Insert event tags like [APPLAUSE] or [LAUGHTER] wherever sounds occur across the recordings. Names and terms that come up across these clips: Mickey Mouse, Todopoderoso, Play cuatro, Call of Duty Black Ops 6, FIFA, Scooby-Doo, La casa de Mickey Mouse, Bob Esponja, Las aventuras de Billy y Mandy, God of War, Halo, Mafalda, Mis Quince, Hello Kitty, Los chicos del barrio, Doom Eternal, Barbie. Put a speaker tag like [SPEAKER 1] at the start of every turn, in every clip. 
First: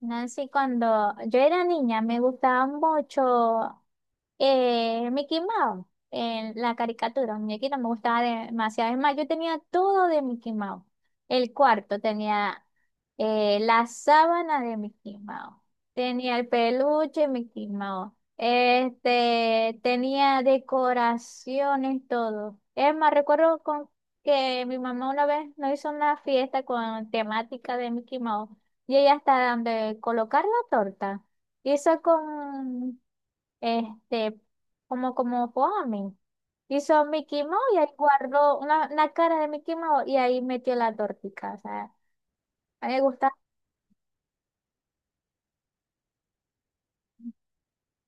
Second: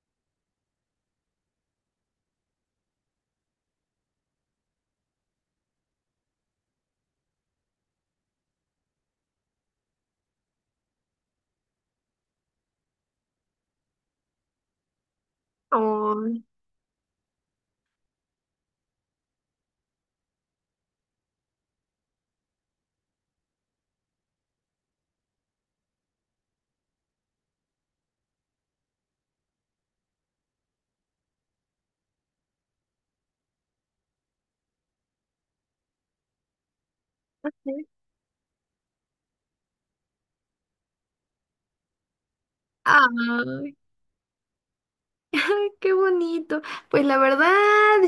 [SPEAKER 1] Nancy, cuando yo era niña me gustaba mucho Mickey Mouse, en la caricatura, un muñequito me gustaba demasiado. Es más, yo tenía todo de Mickey Mouse. El cuarto tenía la sábana de Mickey Mouse, tenía
[SPEAKER 2] Ay,
[SPEAKER 1] el peluche de Mickey Mouse, este, tenía decoraciones, todo. Es más, recuerdo con que mi mamá una vez nos hizo una fiesta con temática de Mickey Mouse y llegué hasta donde colocar la torta. Y eso con, este, como, como foamy. Hizo Mickey Mouse y
[SPEAKER 2] sí.
[SPEAKER 1] ahí guardó una cara de Mickey Mouse y ahí metió la tortica. O sea, a mí me gusta.
[SPEAKER 2] Ay, qué bonito. Pues la verdad,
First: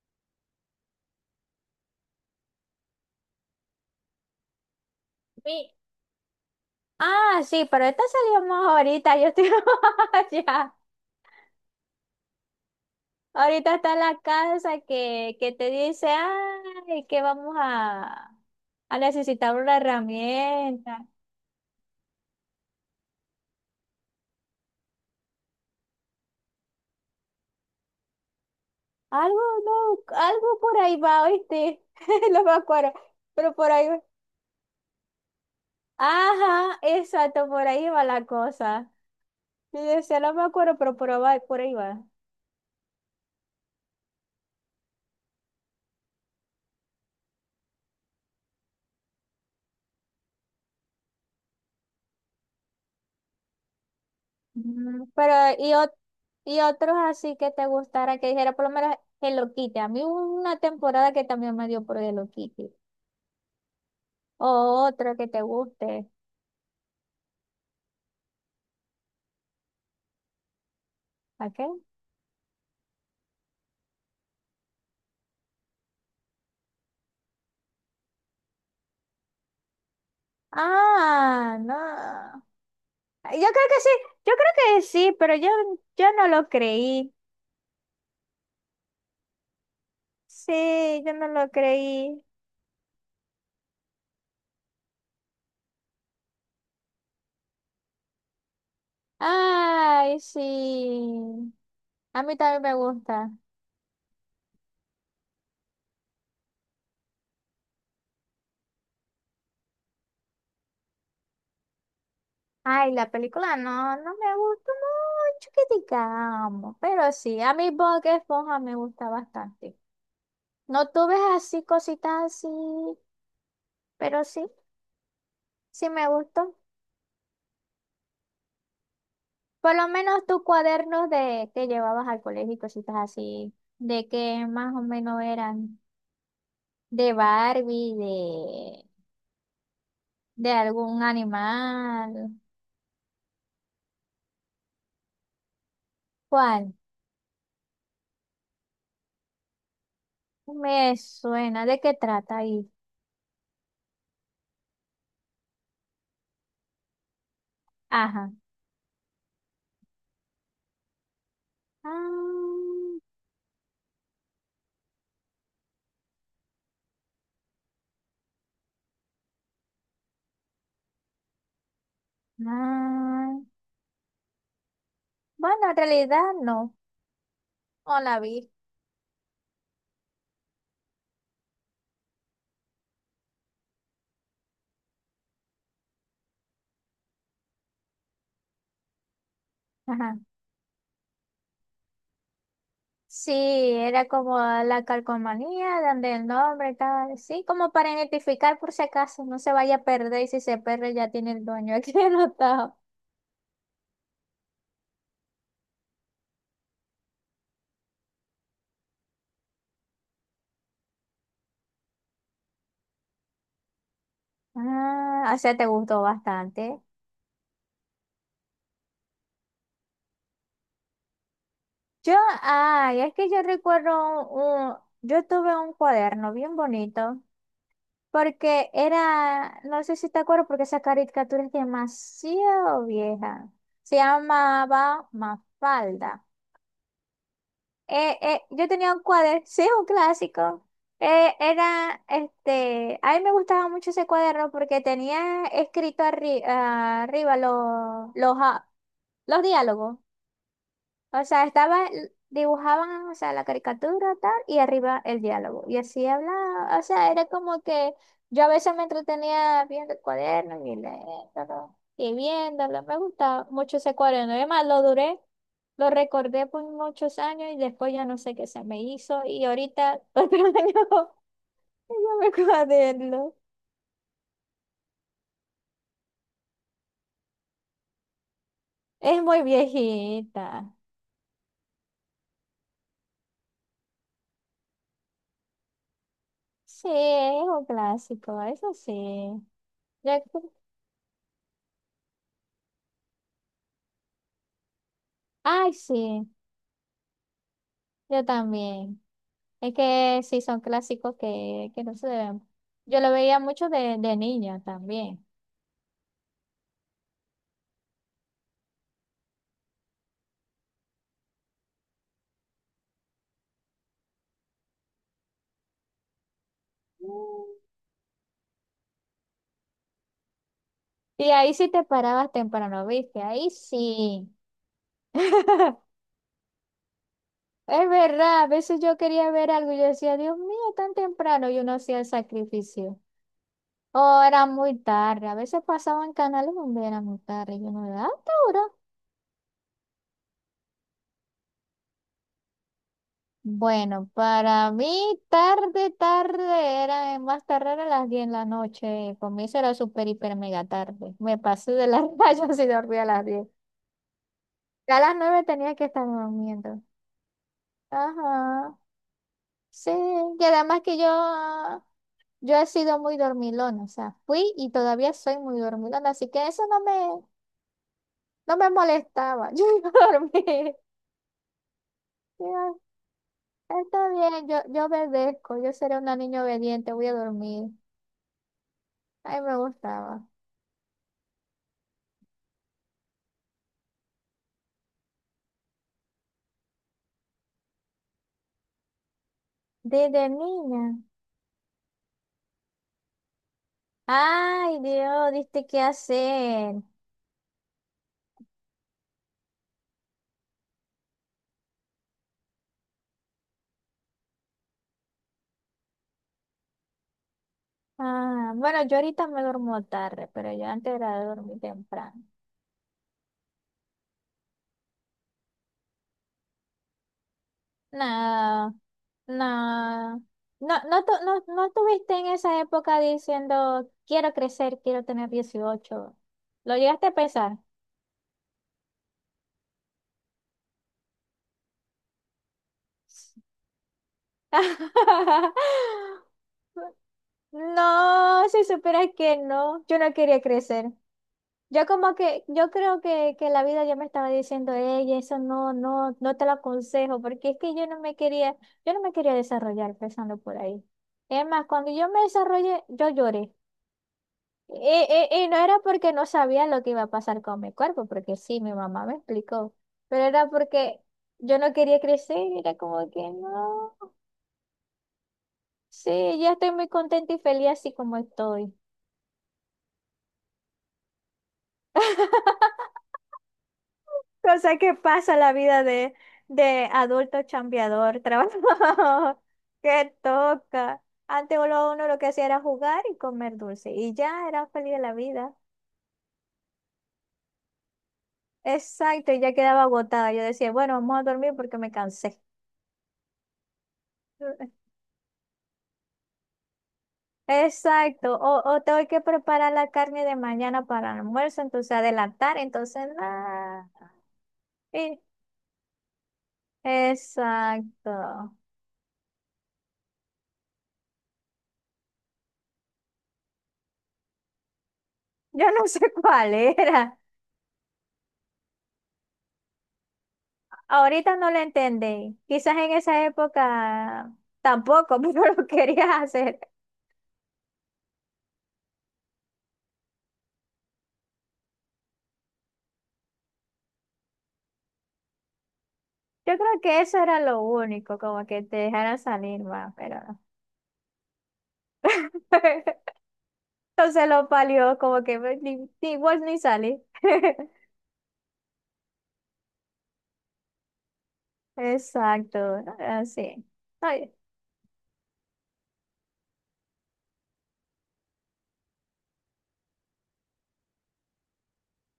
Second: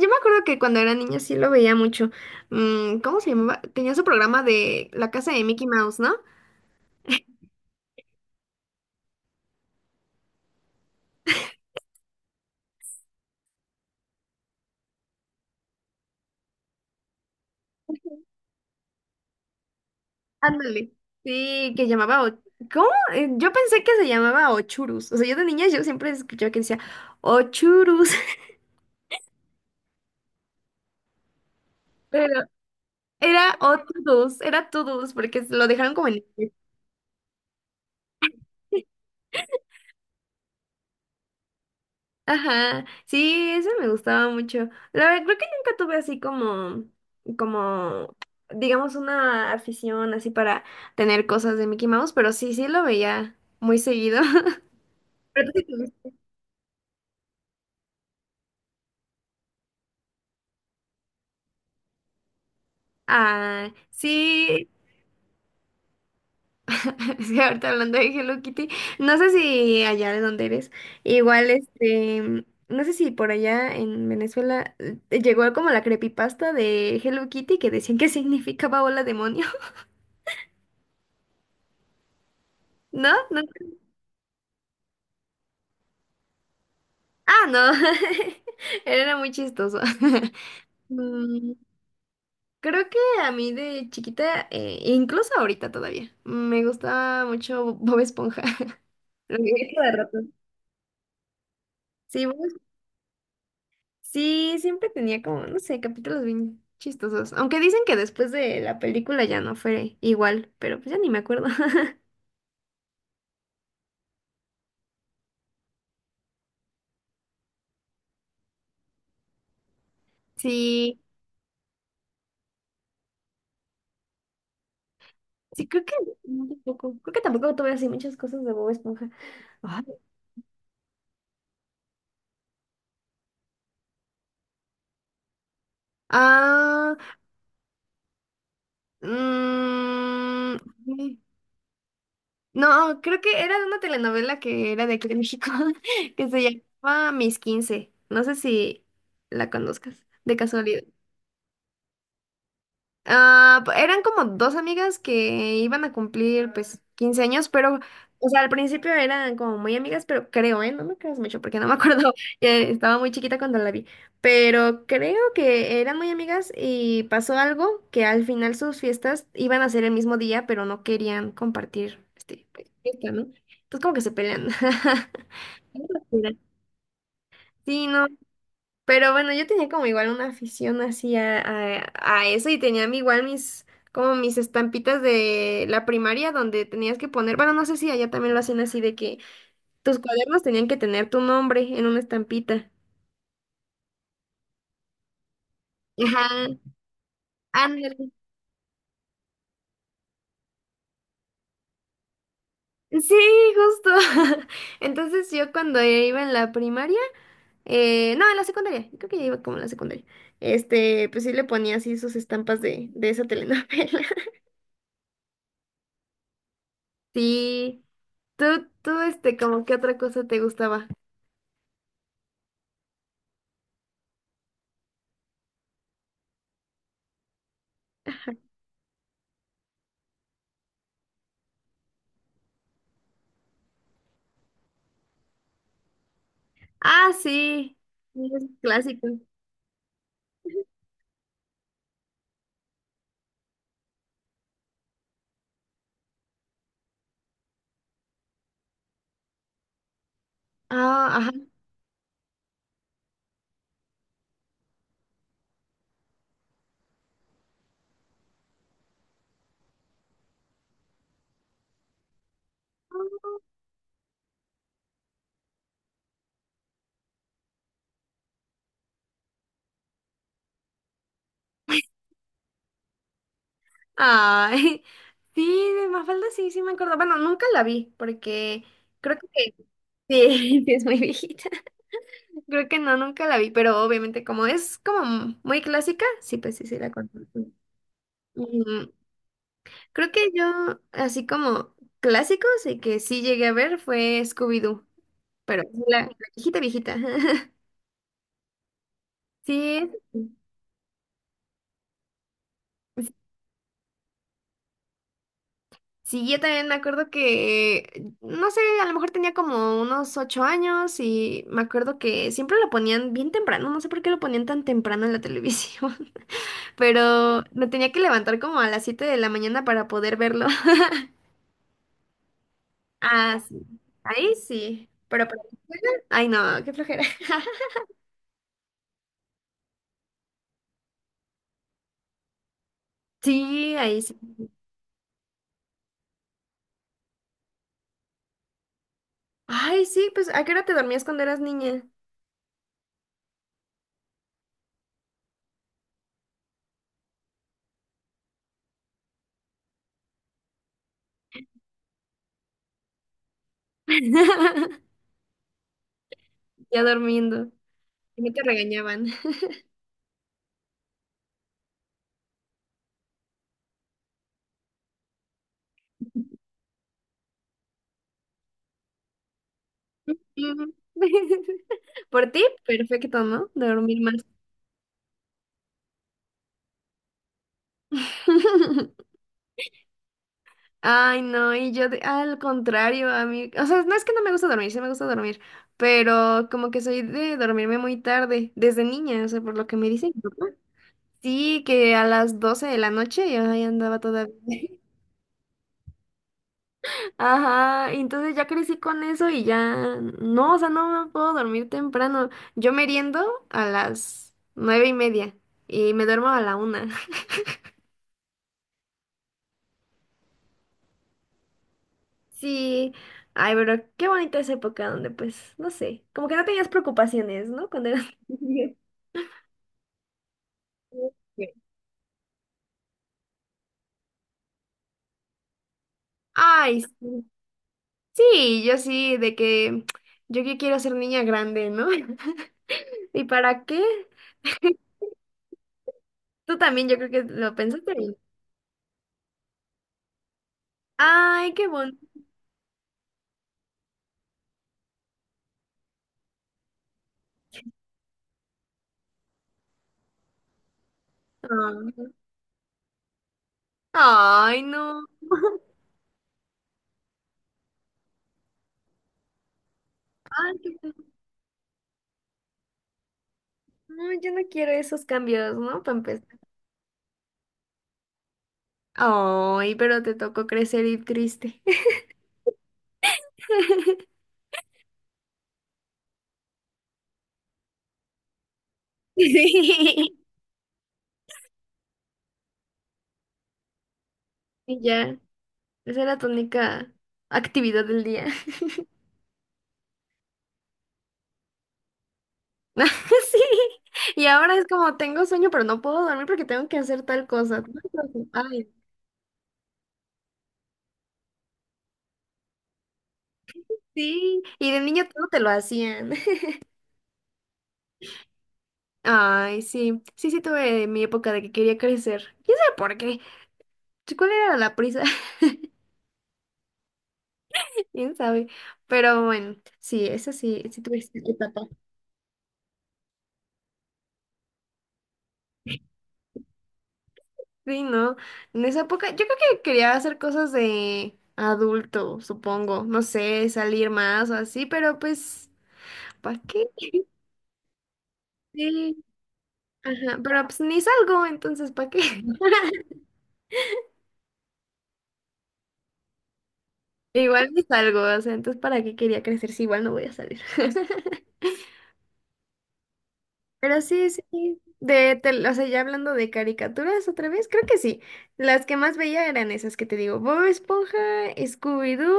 [SPEAKER 2] yo me acuerdo que cuando era niña sí lo veía mucho. ¿Cómo se llamaba? Tenía su programa de La casa de
[SPEAKER 1] Mi...
[SPEAKER 2] Mickey Mouse, ¿no?
[SPEAKER 1] Ah, sí, pero esta salió más ahorita. Yo estoy [LAUGHS] allá. Ahorita está la casa que te dice, ay, que vamos a necesitar una
[SPEAKER 2] Ándale.
[SPEAKER 1] herramienta.
[SPEAKER 2] Sí, que llamaba. ¿Cómo? Yo pensé que se llamaba Ochurus. O sea, yo de niña yo siempre escuchaba que decía Ochurus, [LAUGHS]
[SPEAKER 1] Algo, no, algo por ahí va, ¿oíste?
[SPEAKER 2] pero
[SPEAKER 1] [LAUGHS] No me acuerdo, pero
[SPEAKER 2] era
[SPEAKER 1] por ahí va.
[SPEAKER 2] Otudus, era Tudus, porque lo dejaron como en inglés.
[SPEAKER 1] Ajá, exacto, por ahí va la cosa. Y decía, no me acuerdo, pero por ahí va. Por ahí va.
[SPEAKER 2] Ajá, sí, ese me gustaba mucho. La verdad, creo que nunca tuve así como, digamos, una afición así para tener cosas de Mickey Mouse, pero sí, sí lo veía muy seguido. [LAUGHS]
[SPEAKER 1] Mm, pero,
[SPEAKER 2] Pero tú sí
[SPEAKER 1] y, ot-
[SPEAKER 2] tuviste.
[SPEAKER 1] y otros así que te gustara, que dijera, por lo menos Hello Kitty. A mí hubo una temporada que también me dio por Hello Kitty.
[SPEAKER 2] Ah, sí,
[SPEAKER 1] O otro que te guste.
[SPEAKER 2] [LAUGHS] sí, ahorita hablando de Hello Kitty, no sé si allá de donde eres,
[SPEAKER 1] ¿A
[SPEAKER 2] igual
[SPEAKER 1] qué?
[SPEAKER 2] este, no sé si por allá en Venezuela llegó como la creepypasta de Hello Kitty que decían que significaba hola demonio,
[SPEAKER 1] Ah, no.
[SPEAKER 2] [LAUGHS]
[SPEAKER 1] Yo
[SPEAKER 2] ¿no?
[SPEAKER 1] creo que sí, yo creo que sí, pero yo no lo creí.
[SPEAKER 2] Ah, no, [LAUGHS] era muy chistoso. [LAUGHS]
[SPEAKER 1] Sí, yo no lo
[SPEAKER 2] Mm,
[SPEAKER 1] creí.
[SPEAKER 2] Creo que a mí de chiquita, incluso ahorita todavía, me gustaba mucho Bob Esponja. [LAUGHS] Lo veía cada rato.
[SPEAKER 1] Ay, sí. A
[SPEAKER 2] Sí,
[SPEAKER 1] mí también me gusta.
[SPEAKER 2] Sí, siempre tenía como, no sé, capítulos bien chistosos. Aunque dicen que después de la película ya no fue igual, pero pues ya ni me acuerdo. [LAUGHS]
[SPEAKER 1] Ay, la película no, no me gustó mucho que digamos, pero sí, a mí Bob Esponja me gusta bastante. No
[SPEAKER 2] Sí,
[SPEAKER 1] tuve así cositas así, pero sí,
[SPEAKER 2] sí, creo
[SPEAKER 1] sí
[SPEAKER 2] que
[SPEAKER 1] me
[SPEAKER 2] no,
[SPEAKER 1] gustó.
[SPEAKER 2] tampoco. Creo que tampoco tuve así muchas cosas de Bob Esponja.
[SPEAKER 1] Por
[SPEAKER 2] Ay.
[SPEAKER 1] lo menos tus cuadernos de que llevabas al colegio y cositas así, de que más o menos eran
[SPEAKER 2] Ah,
[SPEAKER 1] de Barbie, de
[SPEAKER 2] mm,
[SPEAKER 1] algún
[SPEAKER 2] ok.
[SPEAKER 1] animal.
[SPEAKER 2] No, creo que era de una telenovela que era de aquí de México, [LAUGHS] que se
[SPEAKER 1] ¿Cuál?
[SPEAKER 2] llamaba Mis Quince. No sé si la conozcas, de casualidad.
[SPEAKER 1] Me suena, ¿de qué trata ahí?
[SPEAKER 2] Ah, eran como dos amigas que iban a cumplir pues 15 años, pero, o
[SPEAKER 1] Ajá.
[SPEAKER 2] sea, al principio eran como muy amigas, pero creo, ¿eh? No me creas mucho porque no me acuerdo, [LAUGHS] ya estaba
[SPEAKER 1] Ah,
[SPEAKER 2] muy chiquita cuando la vi, pero creo que eran muy amigas y pasó algo que al final sus fiestas iban a ser el mismo día, pero no querían compartir, este, pues, fiesta, ¿no?
[SPEAKER 1] ah.
[SPEAKER 2] Entonces como que se pelean. [LAUGHS]
[SPEAKER 1] Bueno, en realidad
[SPEAKER 2] Mira,
[SPEAKER 1] no,
[SPEAKER 2] sí,
[SPEAKER 1] no
[SPEAKER 2] no.
[SPEAKER 1] la vi.
[SPEAKER 2] Pero bueno, yo tenía como igual una afición así a eso y tenía como mis estampitas de la primaria donde tenías que poner, bueno, no sé si allá también lo hacen así de que tus
[SPEAKER 1] Ajá.
[SPEAKER 2] cuadernos tenían que tener tu nombre en una estampita.
[SPEAKER 1] Sí, era como la calcomanía, donde
[SPEAKER 2] Ajá,
[SPEAKER 1] el nombre, tal, sí, como para
[SPEAKER 2] ándale.
[SPEAKER 1] identificar por si acaso, no se vaya a perder y si se pierde ya tiene el dueño aquí [LAUGHS] anotado.
[SPEAKER 2] Sí, justo. [LAUGHS] Entonces yo cuando iba en la primaria, no, en la secundaria, creo que ya iba como en la secundaria, este, pues sí le ponía así sus estampas de esa telenovela.
[SPEAKER 1] Ah, o sea, te gustó bastante.
[SPEAKER 2] Sí. Tú, tú, este, como que otra cosa te gustaba.
[SPEAKER 1] Yo, ay, es que yo recuerdo yo tuve un cuaderno bien bonito. Porque era, no sé si te acuerdas, porque esa caricatura es demasiado vieja. Se llamaba Mafalda.
[SPEAKER 2] Ah, sí. Sí, es
[SPEAKER 1] Yo tenía un
[SPEAKER 2] clásico.
[SPEAKER 1] cuaderno, sí, un clásico. Era, este, a mí me gustaba mucho ese cuaderno porque tenía escrito arriba los diálogos.
[SPEAKER 2] Ah,
[SPEAKER 1] O sea,
[SPEAKER 2] ajá.
[SPEAKER 1] estaba, dibujaban, o sea, la caricatura tal, y arriba el diálogo. Y así hablaba, o sea, era como que yo a veces me entretenía viendo el cuaderno y leyéndolo, y viéndolo. Me gustaba mucho ese cuaderno. Además, lo duré, lo recordé por muchos años y después ya no sé qué se me hizo. Y ahorita, [LAUGHS] otro año, yo me cuaderno.
[SPEAKER 2] Ay, [LAUGHS] sí, de Mafalda sí, sí me acuerdo. Bueno, nunca la vi, porque creo
[SPEAKER 1] Es
[SPEAKER 2] que
[SPEAKER 1] muy
[SPEAKER 2] sí, [LAUGHS] sí
[SPEAKER 1] viejita.
[SPEAKER 2] es muy viejita. [LAUGHS] Creo que no, nunca la vi, pero obviamente como es como muy clásica, sí, pues sí, sí
[SPEAKER 1] Sí,
[SPEAKER 2] la conozco.
[SPEAKER 1] es un clásico, eso
[SPEAKER 2] Mm,
[SPEAKER 1] sí.
[SPEAKER 2] Creo
[SPEAKER 1] Ya-
[SPEAKER 2] que yo, así como clásicos y que sí llegué a ver fue Scooby-Doo, pero
[SPEAKER 1] ay,
[SPEAKER 2] la
[SPEAKER 1] sí,
[SPEAKER 2] viejita, viejita. [LAUGHS]
[SPEAKER 1] yo también. Es
[SPEAKER 2] Sí,
[SPEAKER 1] que sí, son clásicos que no se deben. Yo lo veía mucho de niña también.
[SPEAKER 2] sí, yo también me acuerdo que, no sé, a lo mejor tenía como unos 8 años y me acuerdo que siempre lo ponían bien temprano, no sé por qué lo ponían tan temprano en la televisión, [LAUGHS] pero me tenía que levantar como a las 7 de la mañana para poder verlo. [LAUGHS]
[SPEAKER 1] Y ahí sí te parabas temprano, ¿viste?
[SPEAKER 2] Ah,
[SPEAKER 1] Ahí
[SPEAKER 2] sí,
[SPEAKER 1] sí.
[SPEAKER 2] ahí sí, pero para la escuela,
[SPEAKER 1] [LAUGHS]
[SPEAKER 2] ay no, qué flojera. [LAUGHS]
[SPEAKER 1] Es verdad, a veces yo quería ver algo y yo decía, Dios mío, tan temprano, y uno hacía el sacrificio.
[SPEAKER 2] Sí, ahí sí.
[SPEAKER 1] O era muy tarde, a veces pasaban canales donde era muy tarde, y uno, ¿a esta hora?
[SPEAKER 2] Ay, sí, pues ¿a qué hora te dormías cuando eras niña?
[SPEAKER 1] Bueno, para mí tarde, tarde, era más tarde era las 10 de la noche. Para mí eso era súper, hiper, mega tarde. Me pasé de las [LAUGHS] rayas y dormí a las 10. Ya a
[SPEAKER 2] [LAUGHS]
[SPEAKER 1] las 9 tenía que estar
[SPEAKER 2] Ya
[SPEAKER 1] durmiendo.
[SPEAKER 2] durmiendo. Y no te
[SPEAKER 1] Ajá,
[SPEAKER 2] regañaban.
[SPEAKER 1] sí. Y además que yo he sido muy dormilona, o sea, fui y todavía soy muy dormilona, así que eso no me, no me molestaba. [LAUGHS] Yo iba a
[SPEAKER 2] Mm.
[SPEAKER 1] dormir.
[SPEAKER 2] [LAUGHS] Por ti,
[SPEAKER 1] Yo,
[SPEAKER 2] perfecto, ¿no? Dormir
[SPEAKER 1] está
[SPEAKER 2] más.
[SPEAKER 1] bien, yo obedezco, yo seré una niña obediente, voy a dormir.
[SPEAKER 2] [LAUGHS]
[SPEAKER 1] Ay, me gustaba.
[SPEAKER 2] Ay, no, y yo al contrario, a mí, o sea, no es que no me gusta dormir, sí me gusta dormir, pero como que soy de dormirme muy tarde, desde niña, o sea, por lo que me dicen.
[SPEAKER 1] Desde niña.
[SPEAKER 2] Sí, que a las 12 de la noche yo ahí andaba todavía.
[SPEAKER 1] Ay, Dios, diste qué hacer.
[SPEAKER 2] [LAUGHS] Ajá, y entonces ya crecí con eso y ya, no, o sea, no me puedo dormir temprano. Yo meriendo a las 9:30 y me duermo a la 1:00.
[SPEAKER 1] Ah, bueno, yo ahorita me duermo tarde, pero yo antes era de dormir temprano.
[SPEAKER 2] Sí, ay, pero qué bonita esa época donde pues, no sé, como que no tenías preocupaciones, ¿no? Cuando eras [LAUGHS]
[SPEAKER 1] No,
[SPEAKER 2] niño.
[SPEAKER 1] no. No, no, no, no tuviste en esa época diciendo, quiero crecer, quiero tener 18. ¿Lo
[SPEAKER 2] Ay,
[SPEAKER 1] llegaste a
[SPEAKER 2] sí.
[SPEAKER 1] pensar?
[SPEAKER 2] Sí, yo sí, de que yo que quiero ser niña grande, ¿no? [LAUGHS] ¿Y para qué? [LAUGHS]
[SPEAKER 1] [LAUGHS]
[SPEAKER 2] Tú también, yo creo que lo pensaste bien.
[SPEAKER 1] No, si supieras que no, yo no quería crecer.
[SPEAKER 2] Ay, qué
[SPEAKER 1] Yo
[SPEAKER 2] bonito.
[SPEAKER 1] como que, yo creo que la vida ya me estaba diciendo, ella, eso no, no, no te lo aconsejo, porque es que yo no me quería, yo no me quería desarrollar empezando por ahí. Es más, cuando yo me desarrollé, yo lloré.
[SPEAKER 2] Ay,
[SPEAKER 1] Y,
[SPEAKER 2] no.
[SPEAKER 1] y no
[SPEAKER 2] [LAUGHS]
[SPEAKER 1] era porque no sabía lo que iba a pasar con mi cuerpo, porque sí, mi mamá me explicó, pero era
[SPEAKER 2] Ay, qué
[SPEAKER 1] porque
[SPEAKER 2] bonito.
[SPEAKER 1] yo no quería crecer, era como que no,
[SPEAKER 2] No, yo no quiero esos cambios, ¿no? Para
[SPEAKER 1] sí,
[SPEAKER 2] empezar.
[SPEAKER 1] ya estoy muy contenta y feliz así como estoy.
[SPEAKER 2] Ay, pero te tocó crecer y triste.
[SPEAKER 1] [LAUGHS]
[SPEAKER 2] [LAUGHS]
[SPEAKER 1] Cosa que pasa la vida de adulto chambeador, trabajador, [LAUGHS] que
[SPEAKER 2] Sí.
[SPEAKER 1] toca. Antes uno, uno lo que hacía era jugar y comer dulce. Y ya era
[SPEAKER 2] Y
[SPEAKER 1] feliz de la
[SPEAKER 2] ya.
[SPEAKER 1] vida.
[SPEAKER 2] Esa era tu única actividad del día. [LAUGHS]
[SPEAKER 1] Exacto, y ya quedaba agotada. Yo decía, bueno, vamos a dormir porque me cansé.
[SPEAKER 2] [LAUGHS] Sí. Y ahora es como
[SPEAKER 1] [LAUGHS]
[SPEAKER 2] tengo sueño, pero no puedo dormir porque tengo que hacer tal cosa.
[SPEAKER 1] Exacto,
[SPEAKER 2] [LAUGHS] Ay,
[SPEAKER 1] o tengo que preparar la carne de mañana para el almuerzo, entonces adelantar, entonces nada.
[SPEAKER 2] sí. Y de niño
[SPEAKER 1] Y-
[SPEAKER 2] todo te lo hacían. [LAUGHS]
[SPEAKER 1] exacto.
[SPEAKER 2] Ay, sí. Sí, sí tuve mi época de que quería crecer. ¿Quién sabe por qué? ¿Cuál era la prisa?
[SPEAKER 1] Yo
[SPEAKER 2] [LAUGHS]
[SPEAKER 1] no sé [LAUGHS] cuál era.
[SPEAKER 2] ¿Quién sabe? Pero bueno, sí, esa sí, sí tuve esa
[SPEAKER 1] Ahorita no lo
[SPEAKER 2] etapa.
[SPEAKER 1] entendí. Quizás en esa época tampoco, [LAUGHS] pero lo querías hacer.
[SPEAKER 2] Sí, ¿no? En esa época, yo creo que quería hacer cosas de adulto, supongo, no sé, salir más o así, pero pues, ¿para
[SPEAKER 1] Yo
[SPEAKER 2] qué?
[SPEAKER 1] creo que eso era lo único, como que te
[SPEAKER 2] Sí,
[SPEAKER 1] dejaran salir más,
[SPEAKER 2] ajá,
[SPEAKER 1] pero no.
[SPEAKER 2] pero pues ni salgo, entonces, ¿para qué? [LAUGHS]
[SPEAKER 1] [LAUGHS] Entonces lo palió, como que pues, ni, ni vos ni salí.
[SPEAKER 2] Igual ni
[SPEAKER 1] [LAUGHS]
[SPEAKER 2] salgo, o sea, entonces, ¿para qué quería crecer si igual no voy a salir? [LAUGHS]
[SPEAKER 1] Exacto, así.
[SPEAKER 2] Pero sí, sí,
[SPEAKER 1] Ay,
[SPEAKER 2] sí, o sea, ya hablando de caricaturas otra vez, creo que sí. Las que más veía eran esas que te digo, Bob Esponja, Scooby-Doo,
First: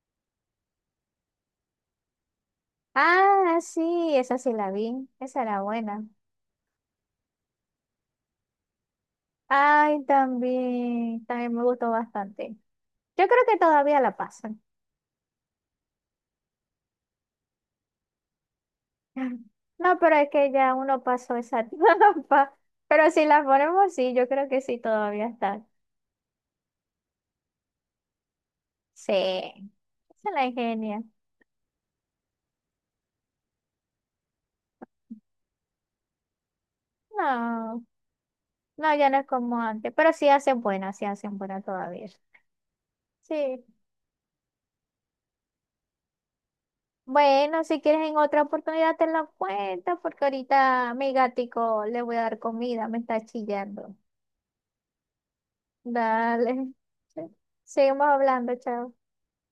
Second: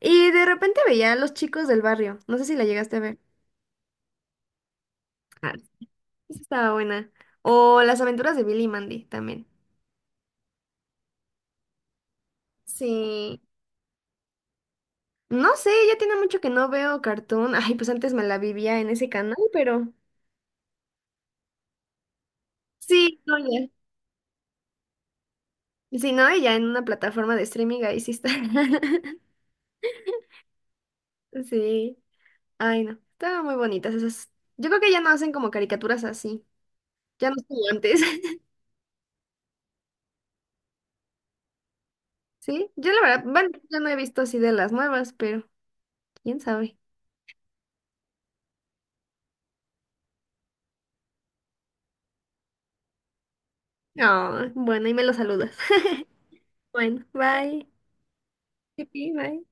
[SPEAKER 2] y de repente veía a los chicos del barrio, no sé si la llegaste a ver.
[SPEAKER 1] ah, sí, esa sí la vi. Esa era buena.
[SPEAKER 2] Esa estaba buena. O Las aventuras de Billy y Mandy también.
[SPEAKER 1] Ay, también, también me gustó bastante. Yo creo
[SPEAKER 2] Sí.
[SPEAKER 1] que todavía la pasan.
[SPEAKER 2] No sé, ya tiene mucho que no veo cartoon. Ay, pues antes me la vivía en ese canal, pero
[SPEAKER 1] No, pero es que ya uno pasó esa [LAUGHS] etapa. Pero
[SPEAKER 2] sí,
[SPEAKER 1] si
[SPEAKER 2] no,
[SPEAKER 1] las
[SPEAKER 2] ya.
[SPEAKER 1] ponemos, sí, yo creo que sí todavía están.
[SPEAKER 2] Sí, no, y ya en una plataforma de streaming ahí sí está.
[SPEAKER 1] Sí,
[SPEAKER 2] [LAUGHS]
[SPEAKER 1] se la ingenia.
[SPEAKER 2] Sí. Ay, no. Estaban muy bonitas esas. Yo creo que ya no hacen como caricaturas así. Ya no es como
[SPEAKER 1] No,
[SPEAKER 2] antes. [LAUGHS]
[SPEAKER 1] no, ya no es como antes, pero sí hacen buena todavía.
[SPEAKER 2] Sí. Yo la verdad, bueno,
[SPEAKER 1] Sí.
[SPEAKER 2] yo no he visto así de las nuevas, pero quién sabe.
[SPEAKER 1] Bueno, si quieres en otra oportunidad te la cuento, porque ahorita mi gatico le voy a dar comida, me está chillando.
[SPEAKER 2] No, bueno, y me lo saludas. [LAUGHS]
[SPEAKER 1] Dale.
[SPEAKER 2] Bueno,
[SPEAKER 1] [LAUGHS]
[SPEAKER 2] bye.
[SPEAKER 1] Seguimos hablando, chao.
[SPEAKER 2] Pipi, Bye.